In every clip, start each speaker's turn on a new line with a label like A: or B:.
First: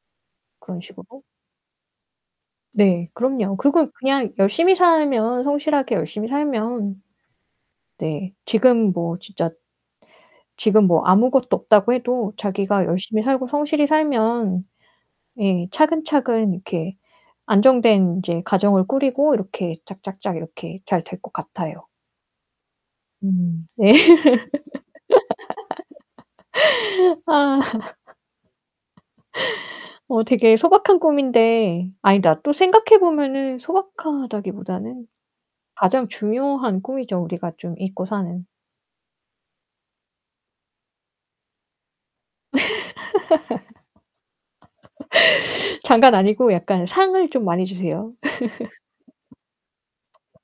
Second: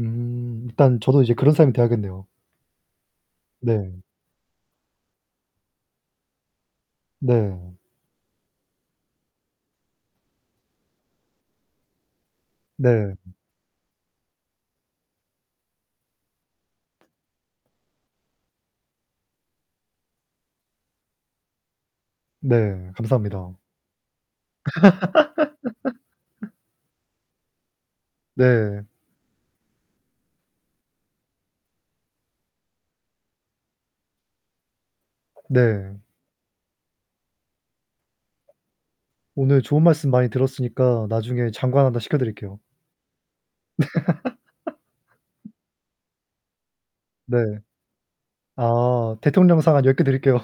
A: 음.
B: 그런
A: 일단 저도
B: 식으로?
A: 이제 그런 사람이 되어야겠네요.
B: 네. 그럼요. 그리고
A: 네.
B: 그냥 열심히 살면 성실하게 열심히 살면
A: 네.
B: 네, 지금 뭐 진짜. 지금 뭐 아무것도 없다고 해도 자기가
A: 네.
B: 열심히 살고 성실히 살면 예, 차근차근 이렇게 안정된 인제 가정을 꾸리고 이렇게 짝 짝 짝 이렇게 잘 될 것 같아요.
A: 네 감사합니다.
B: 음. 예. 아.
A: 네.
B: 어 되게 소박한 꿈인데 아니다 또 생각해보면은 소박하다기보다는
A: 네.
B: 가장 중요한 꿈이죠. 우리가 좀 잊고 사는.
A: 오늘 좋은 말씀 많이 들었으니까 나중에 장관 하나 시켜드릴게요.
B: 장관 아니고 약간 상을
A: 네.
B: 좀 많이 주세요.
A: 아 대통령상 한 10 개 드릴게요.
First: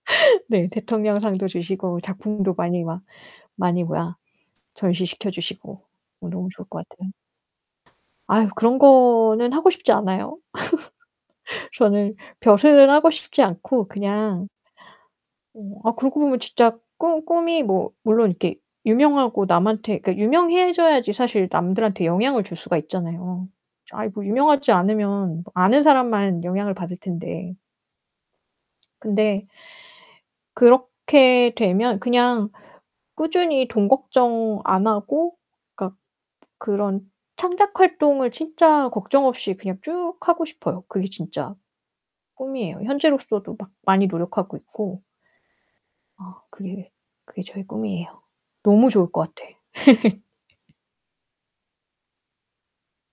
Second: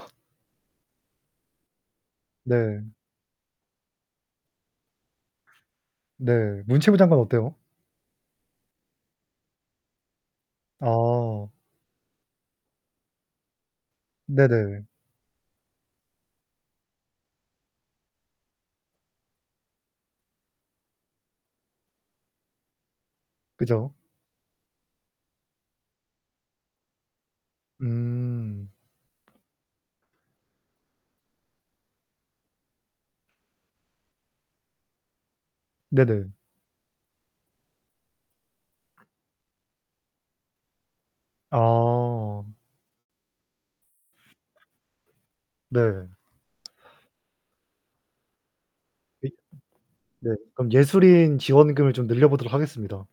B: 네 대통령상도 주시고 작품도 많이
A: 네.
B: 막 많이 뭐야 전시 시켜주시고 너무
A: 네,
B: 좋을 것
A: 문체부
B: 같아요.
A: 장관 어때요?
B: 아유 그런 거는 하고 싶지 않아요.
A: 아.
B: 저는 벼슬을 하고 싶지 않고 그냥
A: 네네.
B: 어 아 그러고 보면 진짜 꿈 꿈이 뭐 물론 이렇게 유명하고 남한테 그니까 유명해져야지 사실 남들한테 영향을 줄 수가 있잖아요.
A: 그죠.
B: 아이 뭐 유명하지 않으면 아는 사람만 영향을 받을 텐데.
A: 음.
B: 근데 그렇게 되면 그냥 꾸준히 돈 걱정 안 하고 그니까
A: 네네.
B: 그런 창작 활동을 진짜 걱정 없이 그냥 쭉 하고 싶어요. 그게 진짜
A: 어.
B: 꿈이에요. 현재로서도 막 많이 노력하고 있고
A: 네.
B: 아 그게 그게 저의 꿈이에요. 너무 좋을
A: 이
B: 것 같아.
A: 네, 그럼 예술인 지원금을 좀 늘려보도록 하겠습니다.